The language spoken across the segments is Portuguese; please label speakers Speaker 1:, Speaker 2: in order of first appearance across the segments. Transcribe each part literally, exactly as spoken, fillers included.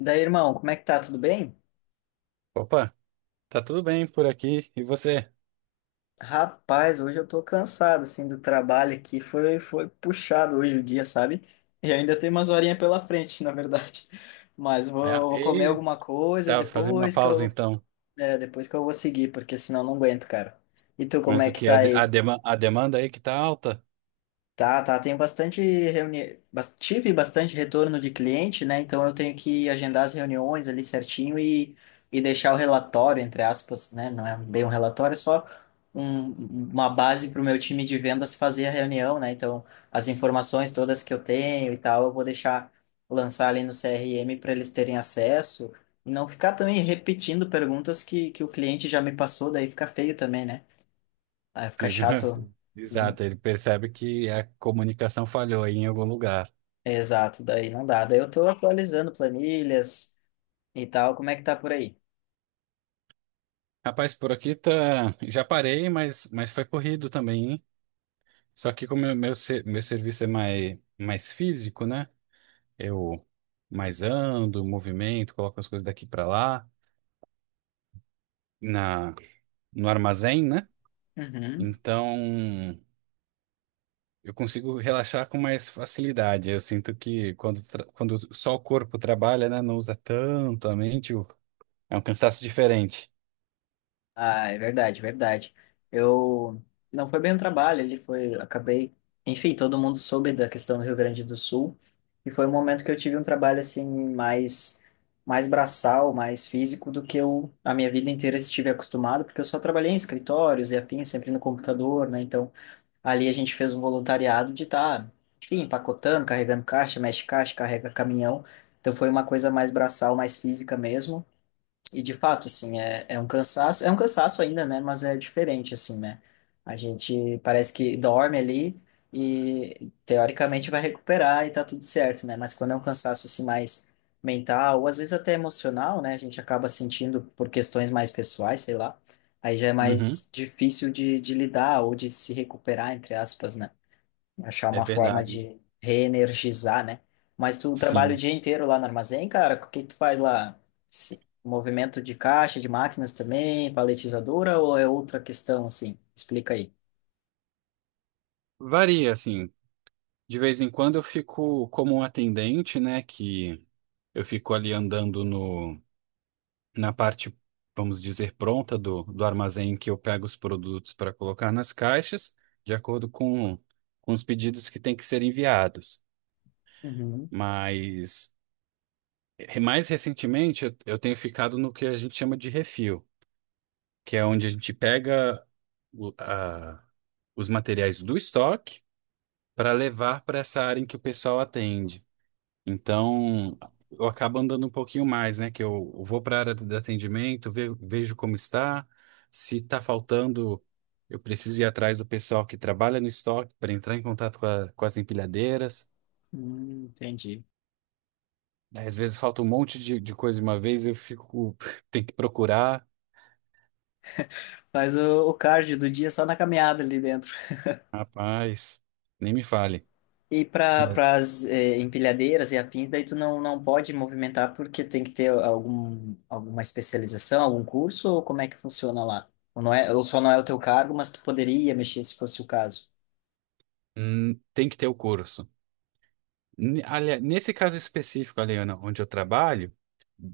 Speaker 1: Daí, irmão, como é que tá? Tudo bem?
Speaker 2: Opa, tá tudo bem por aqui e você?
Speaker 1: Rapaz, hoje eu tô cansado, assim, do trabalho aqui. Foi, foi puxado hoje o dia, sabe? E ainda tem umas horinhas pela frente, na verdade. Mas
Speaker 2: Ah,
Speaker 1: vou, vou comer
Speaker 2: e
Speaker 1: alguma coisa
Speaker 2: tá fazendo uma
Speaker 1: depois que
Speaker 2: pausa
Speaker 1: eu,
Speaker 2: então.
Speaker 1: é, depois que eu vou seguir, porque senão não aguento, cara. E tu, como
Speaker 2: Mas
Speaker 1: é
Speaker 2: o
Speaker 1: que
Speaker 2: que a,
Speaker 1: tá
Speaker 2: de- a,
Speaker 1: aí?
Speaker 2: dema- a demanda aí que tá alta?
Speaker 1: Tá, tá. Tenho bastante reuni... bas- tive bastante retorno de cliente, né? Então eu tenho que agendar as reuniões ali certinho e, e deixar o relatório, entre aspas, né? Não é bem um relatório, é só um, uma base para o meu time de vendas fazer a reunião, né? Então as informações todas que eu tenho e tal, eu vou deixar lançar ali no C R M para eles terem acesso e não ficar também repetindo perguntas que, que o cliente já me passou, daí fica feio também, né? Aí fica
Speaker 2: Fica-
Speaker 1: chato né?
Speaker 2: Exato, ele percebe que a comunicação falhou aí em algum lugar.
Speaker 1: Exato, daí não dá. Daí eu tô atualizando planilhas e tal. Como é que tá por aí?
Speaker 2: Rapaz, por aqui tá, já parei, mas, mas foi corrido também, hein? Só que como meu, meu, ser- meu serviço é mais, mais físico, né? Eu mais ando, movimento, coloco as coisas daqui para lá na no armazém, né?
Speaker 1: Uhum.
Speaker 2: Então, eu consigo relaxar com mais facilidade. Eu sinto que quando, tra- quando só o corpo trabalha, né, não usa tanto a mente, o- é um cansaço diferente.
Speaker 1: Ah, é verdade, verdade. Eu não foi bem um trabalho, ele foi, acabei, enfim, todo mundo soube da questão do Rio Grande do Sul e foi um momento que eu tive um trabalho assim mais mais braçal, mais físico do que eu a minha vida inteira estive acostumado, porque eu só trabalhei em escritórios e afim, sempre no computador, né? Então Ali a gente fez um voluntariado de estar, enfim, empacotando, carregando caixa, mexe caixa, carrega caminhão. Então foi uma coisa mais braçal, mais física mesmo. E de fato, assim, é, é um cansaço, é um cansaço ainda, né? Mas é diferente, assim, né? A gente parece que dorme ali e teoricamente vai recuperar e tá tudo certo, né? Mas quando é um cansaço assim mais mental, ou às vezes até emocional, né? A gente acaba sentindo por questões mais pessoais, sei lá. Aí já é
Speaker 2: Uhum,
Speaker 1: mais difícil de, de lidar ou de se recuperar, entre aspas, né? Achar
Speaker 2: é
Speaker 1: uma forma
Speaker 2: verdade.
Speaker 1: de reenergizar, né? Mas tu trabalha o
Speaker 2: Sim.
Speaker 1: dia inteiro lá no armazém, cara? O que que tu faz lá? Se- Movimento de caixa, de máquinas também, paletizadora ou é outra questão assim? Explica aí.
Speaker 2: Varia, assim. De vez em quando eu fico como um atendente, né, que eu fico ali andando no na parte, vamos dizer, pronta do, do armazém que eu pego os produtos para colocar nas caixas, de acordo com, com os pedidos que têm que ser enviados.
Speaker 1: Uhum.
Speaker 2: Mas eh, mais recentemente eu, eu tenho ficado no que a gente chama de refil, que é onde a gente pega o- a- os materiais do estoque para levar para essa área em que o pessoal atende. Então, eu acabo andando um pouquinho mais, né? Que eu eu vou para a área de atendimento, ve- vejo como está. Se está faltando, eu preciso ir atrás do pessoal que trabalha no estoque para entrar em contato com, a- com as empilhadeiras.
Speaker 1: Hum, entendi.
Speaker 2: Aí, às vezes falta um monte de, de coisa de uma vez, eu fico, tem que procurar.
Speaker 1: Faz o, o cardio do dia só na caminhada ali dentro.
Speaker 2: Rapaz, nem me fale.
Speaker 1: E
Speaker 2: Mas
Speaker 1: para as empilhadeiras e afins, daí tu não, não pode movimentar porque tem que ter algum, alguma especialização, algum curso, ou como é que funciona lá? Ou, não é, ou só não é o teu cargo, mas tu poderia mexer se fosse o caso.
Speaker 2: hum, tem que ter o curso. N- Aliás, nesse caso específico, Aliana, onde eu trabalho,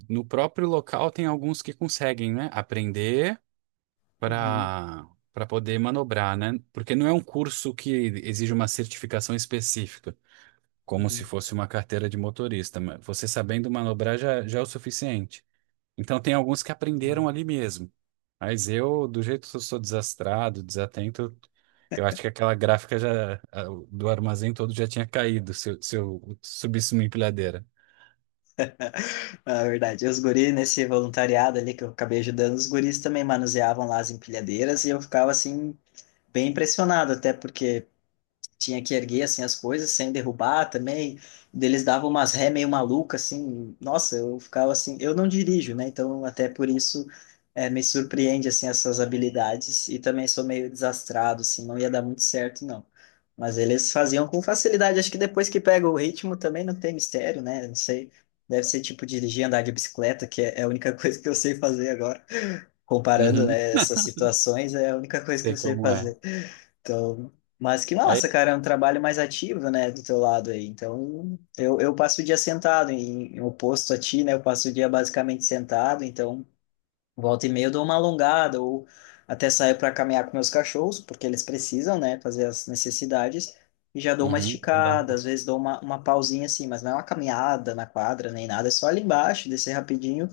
Speaker 2: no próprio local tem alguns que conseguem, né, aprender
Speaker 1: Uhum,
Speaker 2: para para poder manobrar, né? Porque não é um curso que exige uma certificação específica, como se
Speaker 1: uhum,
Speaker 2: fosse uma carteira de motorista. Mas você sabendo manobrar já, já é o suficiente. Então tem alguns que aprenderam
Speaker 1: uhum.
Speaker 2: ali mesmo. Mas eu, do jeito que eu sou desastrado, desatento, eu acho que aquela gráfica já a- do armazém todo já tinha caído se eu, se eu subisse uma empilhadeira.
Speaker 1: Ah, é verdade. Os guris, nesse voluntariado ali que eu acabei ajudando, os guris também manuseavam lá as empilhadeiras e eu ficava assim, bem impressionado, até porque tinha que erguer assim as coisas sem derrubar também. Eles davam umas ré meio maluca assim. Nossa, eu ficava assim, eu não dirijo, né? Então até por isso é, me surpreende assim essas habilidades e também sou meio desastrado assim, não ia dar muito certo não. Mas eles faziam com facilidade, acho que depois que pega o ritmo também não tem mistério, né? Não sei. Deve ser tipo dirigir, andar de bicicleta, que é é a única coisa que eu sei fazer agora comparando,
Speaker 2: Uhum,
Speaker 1: né, essas situações, é a única coisa que eu
Speaker 2: sei
Speaker 1: sei
Speaker 2: como é.
Speaker 1: fazer. Então, mas que
Speaker 2: Aí,
Speaker 1: massa, cara, é um trabalho mais ativo, né, do teu lado aí. Então, eu, eu passo o dia sentado, em, em oposto a ti, né, eu passo o dia basicamente sentado, então Volta e meia eu dou uma alongada ou até saio para caminhar com meus cachorros, porque eles precisam, né, fazer as necessidades. E já dou uma
Speaker 2: uhum, dá um
Speaker 1: esticada,
Speaker 2: pouco.
Speaker 1: às vezes dou uma, uma pausinha assim, mas não é uma caminhada na quadra nem nada, é só ali embaixo, descer rapidinho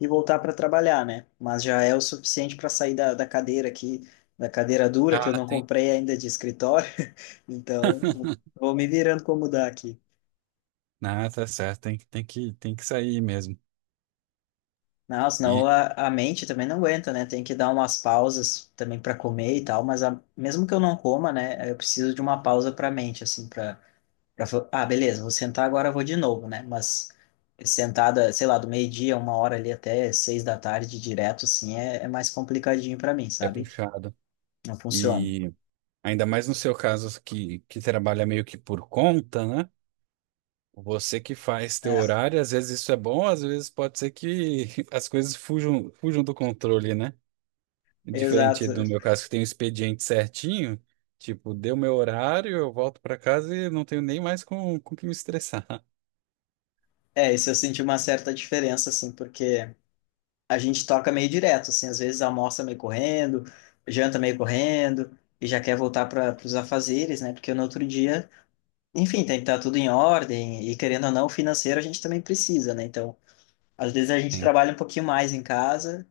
Speaker 1: e voltar para trabalhar, né? Mas já é o suficiente para sair da, da cadeira aqui, da cadeira dura que eu
Speaker 2: Ah,
Speaker 1: não
Speaker 2: tem.
Speaker 1: comprei ainda de escritório. Então, vou me virando como dá aqui.
Speaker 2: Ah, tá certo. Tem, que- tem que, tem que sair mesmo.
Speaker 1: Não, senão
Speaker 2: E
Speaker 1: a, a mente também não aguenta, né? Tem que dar umas pausas também para comer e tal, mas a- mesmo que eu não coma, né? Eu preciso de uma pausa para a mente, assim, para ah, beleza, vou sentar agora, eu vou de novo, né? Mas sentada, sei lá, do meio-dia, uma hora ali até seis da tarde direto, assim, é, é mais complicadinho para mim,
Speaker 2: é
Speaker 1: sabe?
Speaker 2: puxado.
Speaker 1: Não funciona.
Speaker 2: E ainda mais no seu caso que, que trabalha meio que por conta, né? Você que faz teu
Speaker 1: É,
Speaker 2: horário, às vezes isso é bom, às vezes pode ser que as coisas fujam, fujam do controle, né? Diferente do
Speaker 1: exato.
Speaker 2: meu caso, que tem um expediente certinho, tipo, deu meu horário, eu volto para casa e não tenho nem mais com, com que me estressar.
Speaker 1: É, isso eu senti uma certa diferença, assim, porque a gente toca meio direto, assim, às vezes almoça meio correndo, janta meio correndo, e já quer voltar para os afazeres, né? Porque no outro dia, enfim, tem que estar tudo em ordem, e querendo ou não, o financeiro a gente também precisa, né? Então, às vezes a gente
Speaker 2: Sim.
Speaker 1: trabalha um pouquinho mais em casa,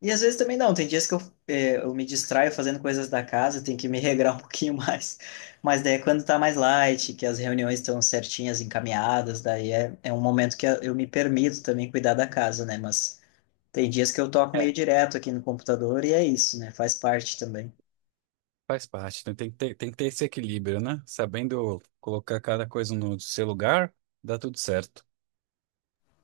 Speaker 1: e às vezes também não, tem dias que eu, eh, eu me distraio fazendo coisas da casa, tem que me regrar um pouquinho mais, mas daí é quando tá mais light, que as reuniões estão certinhas, encaminhadas, daí é, é um momento que eu me permito também cuidar da casa, né? Mas tem dias que eu toco meio
Speaker 2: É,
Speaker 1: direto aqui no computador e é isso, né? Faz parte também.
Speaker 2: faz parte, né? Tem que ter, tem que ter esse equilíbrio, né? Sabendo colocar cada coisa no seu lugar, dá tudo certo.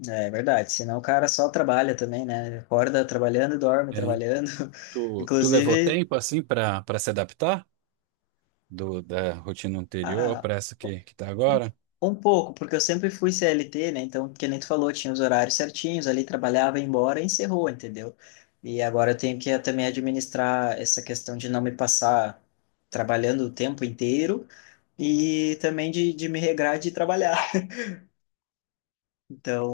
Speaker 1: É verdade. Senão o cara só trabalha também, né? Acorda trabalhando e dorme
Speaker 2: É.
Speaker 1: trabalhando.
Speaker 2: Tu, tu levou
Speaker 1: Inclusive,
Speaker 2: tempo assim para para se adaptar do, da rotina anterior
Speaker 1: ah,
Speaker 2: para essa que, que tá
Speaker 1: um,
Speaker 2: agora?
Speaker 1: um pouco, porque eu sempre fui C L T, né? Então, que nem tu falou, tinha os horários certinhos, ali trabalhava, ia embora e encerrou, entendeu? E agora eu tenho que eh, também administrar essa questão de não me passar trabalhando o tempo inteiro e também de, de me regrar de trabalhar.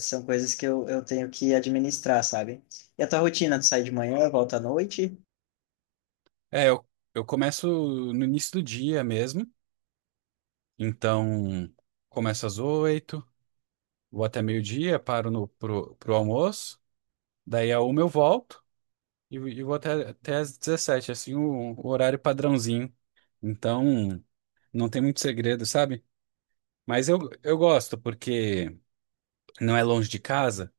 Speaker 1: São coisas que eu, eu tenho que administrar, sabe? E a tua rotina, tu sai de manhã, volta à noite
Speaker 2: É, eu, eu começo no início do dia mesmo, então começo às oito, vou até meio-dia, paro no, pro, pro almoço, daí a uma eu volto e, e vou até, até às dezessete, assim, o, o horário padrãozinho. Então, não tem muito segredo, sabe? Mas eu, eu gosto, porque não é longe de casa.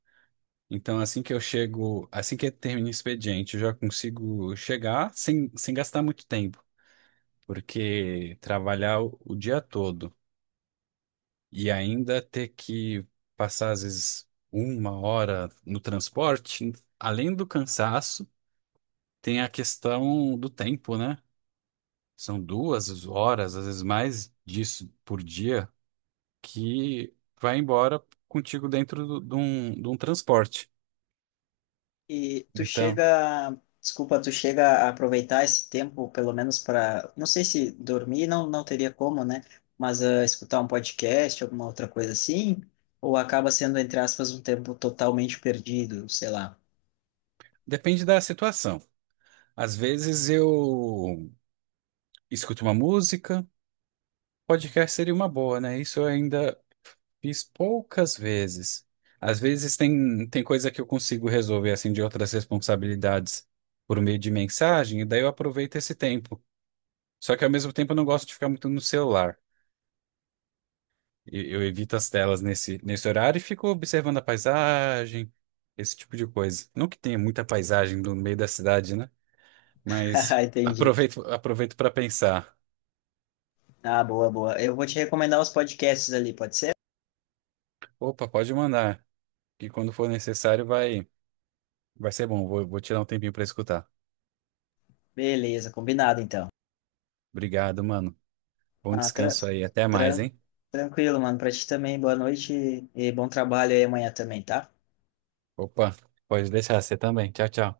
Speaker 2: Então, assim que eu chego, assim que termina o expediente, eu já consigo chegar sem, sem gastar muito tempo. Porque trabalhar o, o dia todo e ainda ter que passar, às vezes, uma hora no transporte, além do cansaço, tem a questão do tempo, né? São duas horas, às vezes mais disso por dia, que vai embora contigo dentro do- de um, de um transporte.
Speaker 1: e tu
Speaker 2: Então,
Speaker 1: chega, desculpa, tu chega a aproveitar esse tempo, pelo menos para, não sei se dormir não, não teria como, né? Mas ah, escutar um podcast, alguma outra coisa assim, ou acaba sendo, entre aspas, um tempo totalmente perdido, sei lá.
Speaker 2: depende da situação. Às vezes eu escuto uma música, podcast seria uma boa, né? Isso eu ainda fiz poucas vezes. Às vezes tem, tem coisa que eu consigo resolver, assim, de outras responsabilidades por meio de mensagem, e daí eu aproveito esse tempo. Só que ao mesmo tempo eu não gosto de ficar muito no celular. E- Eu evito as telas nesse, nesse horário e fico observando a paisagem, esse tipo de coisa. Não que tenha muita paisagem no meio da cidade, né? Mas
Speaker 1: Ah, entendi.
Speaker 2: aproveito, aproveito para pensar.
Speaker 1: Ah, boa, boa. Eu vou te recomendar os podcasts ali, pode ser?
Speaker 2: Opa, pode mandar, que quando for necessário vai, vai ser bom. Vou, vou tirar um tempinho para escutar.
Speaker 1: Beleza, combinado então.
Speaker 2: Obrigado, mano. Bom
Speaker 1: Ah, tra-
Speaker 2: descanso aí. Até mais,
Speaker 1: tran-
Speaker 2: hein?
Speaker 1: tranquilo, mano. Pra ti também, boa noite e bom trabalho aí amanhã também, tá?
Speaker 2: Opa, pode deixar você também. Tchau, tchau.